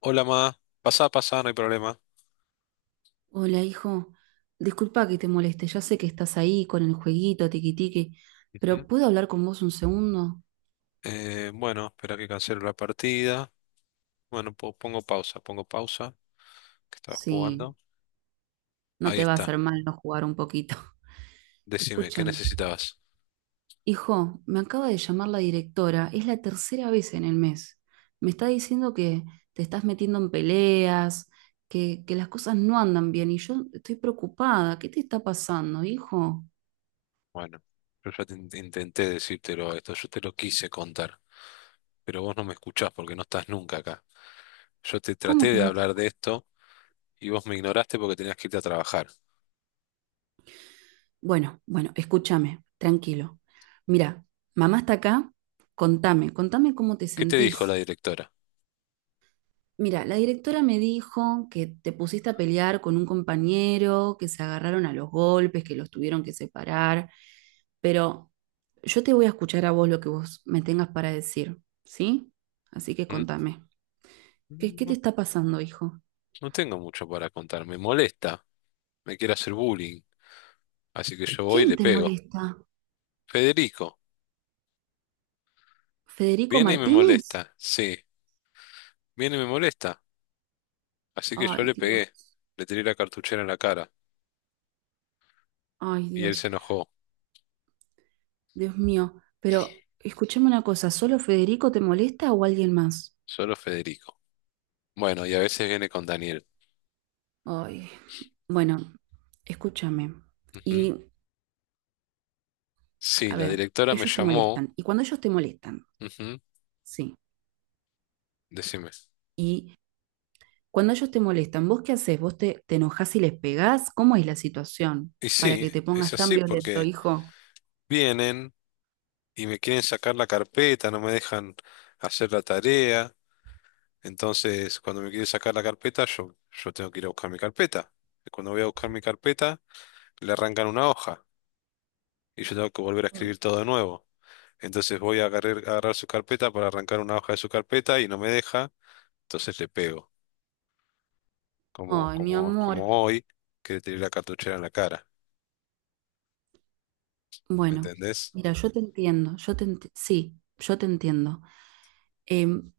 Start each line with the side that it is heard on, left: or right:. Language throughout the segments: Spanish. left: Hola, ma. Pasá, pasá, no hay problema.
right: Hola, hijo. Disculpa que te moleste. Ya sé que estás ahí con el jueguito, tiquitique,
left: Ujú.
right: pero ¿puedo hablar con vos un segundo?
left: Bueno, Espera que cancelo la partida. Bueno, pongo pausa, que estaba
right: Sí,
left: jugando.
right: no
left: Ahí
right: te va a
left: está.
right: hacer mal no jugar un poquito.
left: Decime, ¿qué
right: Escúchame.
left: necesitabas?
right: Hijo, me acaba de llamar la directora. Es la tercera vez en el mes. Me está diciendo que te estás metiendo en peleas, que las cosas no andan bien y yo estoy preocupada. ¿Qué te está pasando, hijo?
left: Bueno, yo ya te intenté decírtelo esto, yo te lo quise contar, pero vos no me escuchás porque no estás nunca acá. Yo te
right: ¿Cómo
left: traté
right: que
left: de
right: no te...
left: hablar de esto y vos me ignoraste porque tenías que irte a trabajar.
right: Bueno, bueno, escúchame, tranquilo. Mira, mamá está acá, contame, contame cómo te
left: ¿Qué te dijo la
right: sentís.
left: directora?
right: Mira, la directora me dijo que te pusiste a pelear con un compañero, que se agarraron a los golpes, que los tuvieron que separar, pero yo te voy a escuchar a vos lo que vos me tengas para decir, ¿sí? Así que
left: ¿Mm?
right: contame, ¿qué te
left: No,
right: está pasando, hijo?
left: no tengo mucho para contar, me molesta, me quiere hacer bullying, así que yo voy y
right: ¿Quién
left: le
right: te
left: pego.
right: molesta?
left: Federico.
right: ¿Federico
left: Viene y me
right: Martínez?
left: molesta, sí, viene y me molesta. Así que yo
right: Ay,
left: le pegué,
right: Dios,
left: le tiré la cartuchera en la cara
right: ay,
left: y él
right: Dios.
left: se enojó,
right: Dios mío, pero escúchame una cosa, ¿solo Federico te molesta o alguien más?
left: solo Federico. Bueno, y a veces viene con Daniel.
right: Ay, bueno, escúchame.
left: Ujú.
right: Y,
left: Sí,
right: a
left: la
right: ver,
left: directora me
right: ellos te
left: llamó,
right: molestan. Y cuando ellos te molestan,
left: ujú.
right: sí.
left: Decime.
right: Y cuando ellos te molestan, ¿vos qué haces? ¿Vos te enojás y les pegás? ¿Cómo es la situación
left: Y
right: para
left: sí,
right: que te
left: es
right: pongas tan
left: así
right: violento,
left: porque
right: hijo?
left: vienen y me quieren sacar la carpeta, no me dejan hacer la tarea. Entonces, cuando me quieren sacar la carpeta, yo tengo que ir a buscar mi carpeta. Y cuando voy a buscar mi carpeta, le arrancan una hoja y yo tengo que volver a
right: Ay,
left: escribir todo de nuevo. Entonces voy a agarrar su carpeta para arrancar una hoja de su carpeta y no me deja. Entonces le pego,
right: ay, mi amor.
left: como hoy, que le tiré la cartuchera en la cara. ¿Me
right: Bueno,
left: entendés?
right: mira, yo te entiendo, sí, yo te entiendo. Em,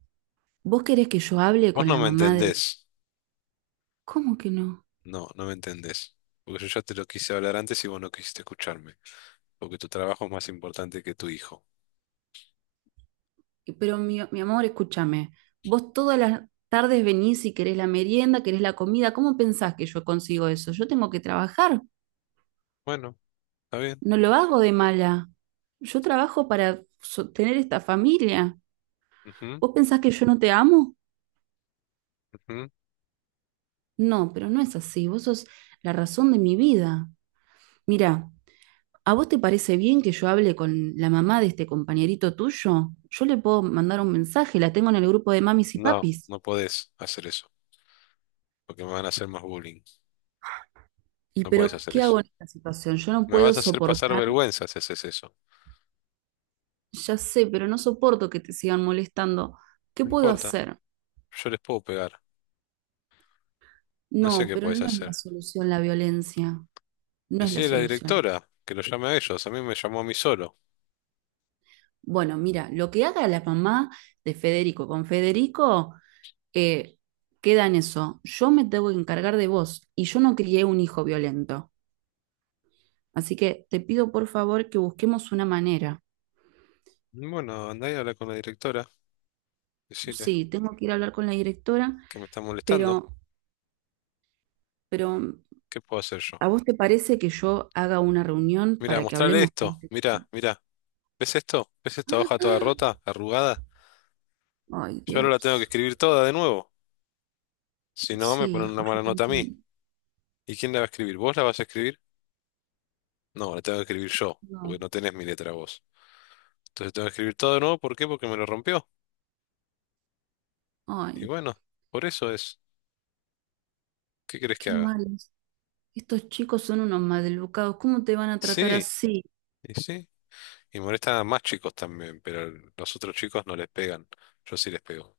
right: ¿Vos querés que yo hable
left: Vos
right: con
left: no
right: la
left: me
right: mamá de...
left: entendés.
right: ¿Cómo que no?
left: No, no me entendés. Porque yo ya te lo quise hablar antes y vos no quisiste escucharme. Porque tu trabajo es más importante que tu hijo.
right: Pero mi amor, escúchame, vos todas las tardes venís y querés la merienda, querés la comida, ¿cómo pensás que yo consigo eso? Yo tengo que trabajar,
left: Bueno, está bien.
right: no lo hago de mala. Yo trabajo para sostener esta familia.
left: Ujú,
right: ¿Vos pensás que yo no te amo?
left: ujú.
right: No, pero no es así, vos sos la razón de mi vida. Mira, ¿a vos te parece bien que yo hable con la mamá de este compañerito tuyo? Yo le puedo mandar un mensaje, la tengo en el grupo de mamis y
left: No,
right: papis.
left: no podés hacer eso. Porque me van a hacer más bullying.
right: ¿Y
left: No podés
right: pero
left: hacer
right: qué
left: eso.
right: hago en esta situación? Yo no
left: Me
right: puedo
left: vas a hacer pasar
right: soportar.
left: vergüenza si haces eso.
right: Ya sé, pero no soporto que te sigan molestando. ¿Qué
left: No
right: puedo
left: importa.
right: hacer?
left: Yo les puedo pegar. No sé
right: No,
left: qué
right: pero
left: podés
right: no es la
left: hacer.
right: solución la violencia. No es la
left: Decirle a la
right: solución.
left: directora que lo llame a ellos. A mí me llamó a mí solo.
right: Bueno, mira, lo que haga la mamá de Federico con Federico, eh, queda en eso. Yo me tengo que encargar de vos y yo no crié un hijo violento. Así que te pido por favor que busquemos una manera.
left: Bueno, andá y habla con la directora. Decirle
right: Sí, tengo que ir a hablar con la directora,
left: que me está molestando.
right: pero, pero
left: ¿Qué puedo hacer yo?
right: ¿a vos te parece que yo haga una reunión
left: Mira,
right: para que
left: mostrarle
right: hablemos con
left: esto.
right: este
left: Mira,
right: tipo?
left: mira. ¿Ves esto? ¿Ves esta hoja toda rota, arrugada?
right: Ay,
left: Yo ahora la tengo que
right: Dios.
left: escribir toda de nuevo. Si no, me
right: Sí,
left: ponen una
right: hijo, yo
left: mala
right: te
left: nota a mí.
right: entiendo.
left: ¿Y quién la va a escribir? ¿Vos la vas a escribir? No, la tengo que escribir yo, porque
right: No.
left: no tenés mi letra vos. Entonces tengo que escribir todo de nuevo. ¿Por qué? Porque me lo rompió. Y
right: Ay,
left: bueno, por eso es. ¿Qué querés que
right: qué
left: haga?
right: malos. Estos chicos son unos maleducados. ¿Cómo te van a tratar
left: Sí,
right: así?
left: y sí. Y molestan a más chicos también, pero los otros chicos no les pegan. Yo sí les pego.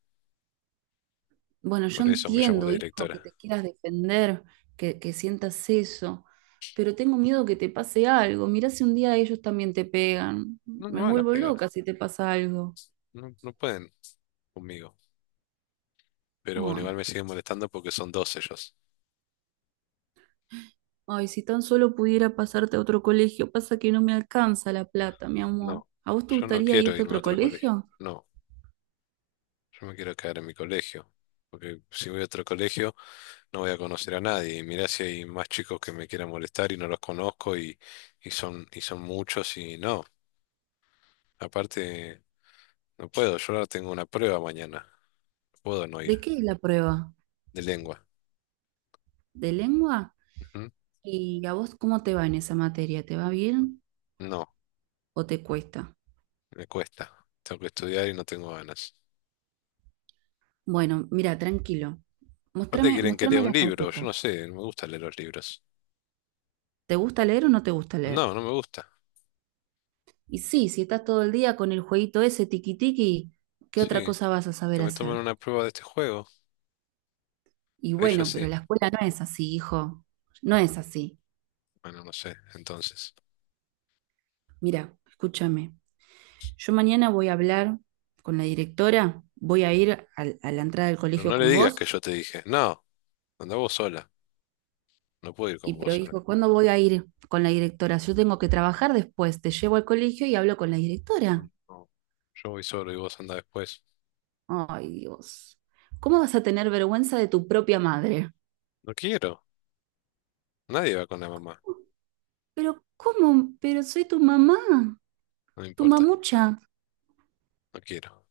right: Bueno, yo
left: Por eso me llamó la
right: entiendo, hijo, que te
left: directora.
right: quieras defender, que sientas eso, pero tengo miedo que te pase algo. Mirá si un día ellos también te pegan.
left: No me
right: Me
left: van a
right: vuelvo
left: pegar.
right: loca si te pasa algo.
left: No, no pueden conmigo. Pero bueno, igual
right: Ay,
left: me siguen molestando porque son dos ellos.
right: ay, si tan solo pudiera pasarte a otro colegio, pasa que no me alcanza la plata, mi amor.
left: No,
right: ¿A vos te
left: yo no
right: gustaría
left: quiero
right: irte a
left: irme a
right: otro
left: otro colegio.
right: colegio?
left: No, yo me quiero quedar en mi colegio. Porque si voy a otro colegio no voy a conocer a nadie. Y mirá si hay más chicos que me quieran molestar y no los conozco y, y son muchos y no. Aparte, no puedo. Yo ahora tengo una prueba mañana. No puedo no
right: ¿De
left: ir
right: qué es la prueba?
left: de lengua.
right: ¿De lengua?
left: ¿Mm?
right: ¿Y a vos cómo te va en esa materia? ¿Te va bien
left: No,
right: o te cuesta?
left: me cuesta. Tengo que estudiar y no tengo ganas.
right: Bueno, mira, tranquilo.
left: Aparte
right: Mostrame,
left: quieren que lea
right: mostrame la
left: un libro, yo
right: carpeta.
left: no sé, no me gusta leer los libros.
right: ¿Te gusta leer o no te gusta leer?
left: No, no me gusta.
right: Y sí, si estás todo el día con el jueguito ese tiki tiki, ¿qué otra
left: Sí,
right: cosa vas a saber
left: que me tomen
right: hacer?
left: una prueba de este juego.
right: Y
left: Ahí yo
right: bueno, pero
left: sí.
right: la escuela no es así, hijo. No es así.
left: Bueno, no sé, entonces.
right: Mira, escúchame. Yo mañana voy a hablar con la directora, voy a ir a la entrada del
left: Pero
right: colegio
left: no le
right: con
left: digas
right: vos.
left: que yo te dije. No, anda vos sola. No puedo ir
right: Y
left: con vos
right: pero
left: sola.
right: dijo, ¿cuándo voy a ir con la directora? Yo tengo que trabajar después, te llevo al colegio y hablo con la directora.
left: No, yo voy solo y vos anda después.
right: Ay, Dios. ¿Cómo vas a tener vergüenza de tu propia madre?
left: No quiero. Nadie va con la mamá.
right: Pero ¿cómo? Pero soy tu mamá,
left: No me
right: tu
left: importa.
right: mamucha.
left: No quiero.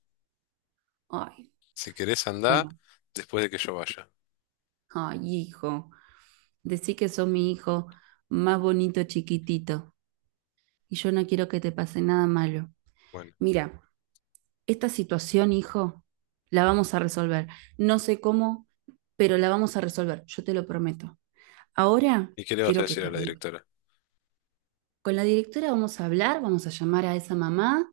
right: Ay,
left: Si querés andá
right: bueno,
left: después de que yo vaya.
right: ay, hijo, decí que sos mi hijo más bonito chiquitito y yo no quiero que te pase nada malo.
left: Bueno,
right: Mira, esta situación, hijo, la vamos a resolver. No sé cómo, pero la vamos a resolver, yo te lo prometo. Ahora
left: ¿y qué le vas a
right: quiero que
left: decir
right: te
left: a la
right: arregles.
left: directora?
right: Con la directora vamos a hablar, vamos a llamar a esa mamá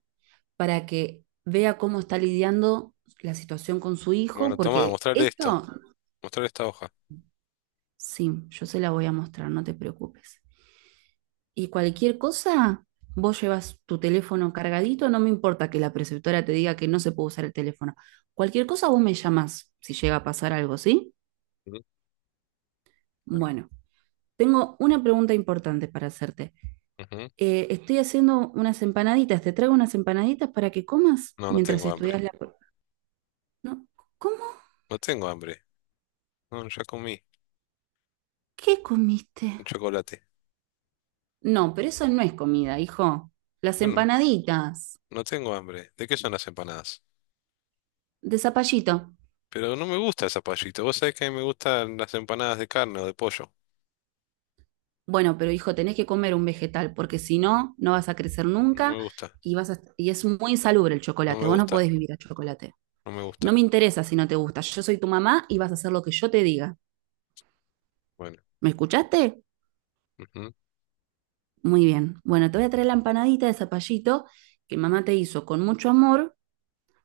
right: para que vea cómo está lidiando la situación con su hijo,
left: Bueno, tomá,
right: porque
left: mostrarle esto.
right: esto,
left: Mostrar esta hoja.
right: sí, yo se la voy a mostrar, no te preocupes. Y cualquier cosa, vos llevas tu teléfono cargadito, no me importa que la preceptora te diga que no se puede usar el teléfono. Cualquier cosa vos me llamás si llega a pasar algo, ¿sí?
left: Ujú. Bueno.
right: Bueno, tengo una pregunta importante para hacerte.
left: Ujú.
right: Estoy haciendo unas empanaditas, te traigo unas empanaditas para que comas
left: No, no
right: mientras
left: tengo
right: estudias
left: hambre.
right: No, ¿cómo?
left: No tengo hambre. No, ya comí
right: ¿Qué
left: un
right: comiste?
left: chocolate.
right: No, pero eso no es comida, hijo. Las
left: Bueno,
right: empanaditas
left: no tengo hambre. ¿De qué son las empanadas?
right: de zapallito.
left: Pero no me gusta el zapallito. Vos sabés que a mí me gustan las empanadas de carne o de pollo.
right: Bueno, pero hijo, tenés que comer un vegetal, porque si no, no vas a crecer
left: No me
right: nunca
left: gusta.
right: y y es muy insalubre el
left: No
right: chocolate.
left: me
right: Vos no
left: gusta.
right: podés vivir a chocolate.
left: No me
right: No
left: gusta.
right: me interesa si no te gusta. Yo soy tu mamá y vas a hacer lo que yo te diga.
left: Bueno.
right: ¿Me escuchaste?
left: Ujú.
right: Muy bien. Bueno, te voy a traer la empanadita de zapallito que mamá te hizo con mucho amor.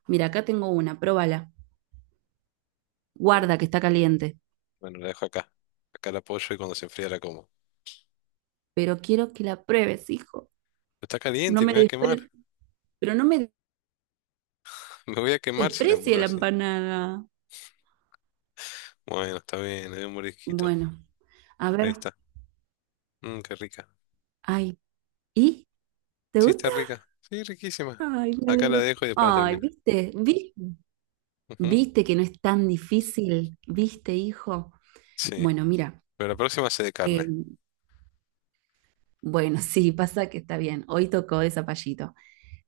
right: Mira, acá tengo una, pruébala. Guarda que está caliente.
left: Bueno, la dejo acá. Acá la apoyo y cuando se enfría la como.
right: Pero quiero que la pruebes, hijo.
left: Está
right: No
left: caliente, me
right: me
left: voy a quemar.
right: desprecies. Pero no me
left: Me voy a quemar si la
right: desprecie
left: muerdo
right: la
left: así.
right: empanada.
left: Bueno, está bien, le doy un mordisquito.
right: Bueno, a
left: Ahí
right: ver.
left: está. Mmm, qué rica.
right: Ay, ¿y? ¿Te
left: Sí, está
right: gusta?
left: rica. Sí, riquísima.
right: Ay, me
left: Acá la
right: alegro.
left: dejo y después la
right: Ay,
left: termino.
right: ¿viste? ¿Viste?
left: Ujú.
right: ¿Viste que no es tan difícil? ¿Viste, hijo?
left: Sí,
right: Bueno, mira,
left: pero la próxima sé de carne.
right: eh, bueno, sí, pasa que está bien. Hoy tocó de zapallito.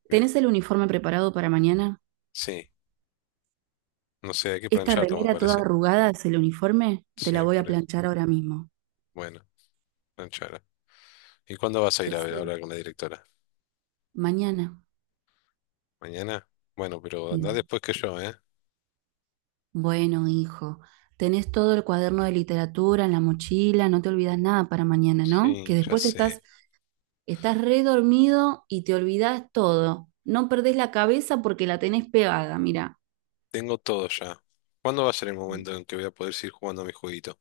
left: Bien.
right: ¿Tenés el uniforme preparado para mañana?
left: Sí, no sé, hay que
right: Esta
left: plancharlo, me
right: remera toda
left: parece.
right: arrugada es el uniforme. Te la
left: Sí,
right: voy a
left: por eso.
right: planchar ahora mismo.
left: Bueno, plancharlo. ¿Y cuándo vas a ir a ver a
right: Sí,
left: hablar con la directora?
right: mañana.
left: ¿Mañana? Bueno, pero andá
right: Sí.
left: después que yo, ¿eh?
right: Bueno, hijo, tenés todo el cuaderno de literatura en la mochila, no te olvidas nada para mañana, ¿no?
left: Sí,
right: Que
left: ya
right: después
left: sé.
right: estás re dormido y te olvidás todo. No perdés la cabeza porque la tenés pegada, mira.
left: Tengo todo ya. ¿Cuándo va a ser el momento en que voy a poder seguir jugando a mi jueguito?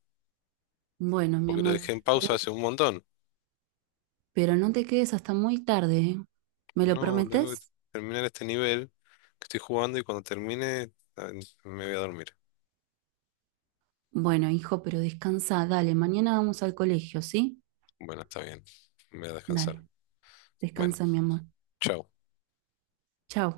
right: Bueno, mi
left: Porque lo
right: amor.
left: dejé en pausa hace un montón.
right: Pero no te quedes hasta muy tarde, ¿eh? ¿Me lo
left: No, tengo que
right: prometes?
left: terminar este nivel que estoy jugando y cuando termine ah, me voy a dormir.
right: Bueno, hijo, pero descansa, dale, mañana vamos al colegio, ¿sí?
left: Bueno, está bien. Me voy a descansar.
right: Dale,
left: Bueno,
right: descansa, mi amor.
left: chao.
right: Chao.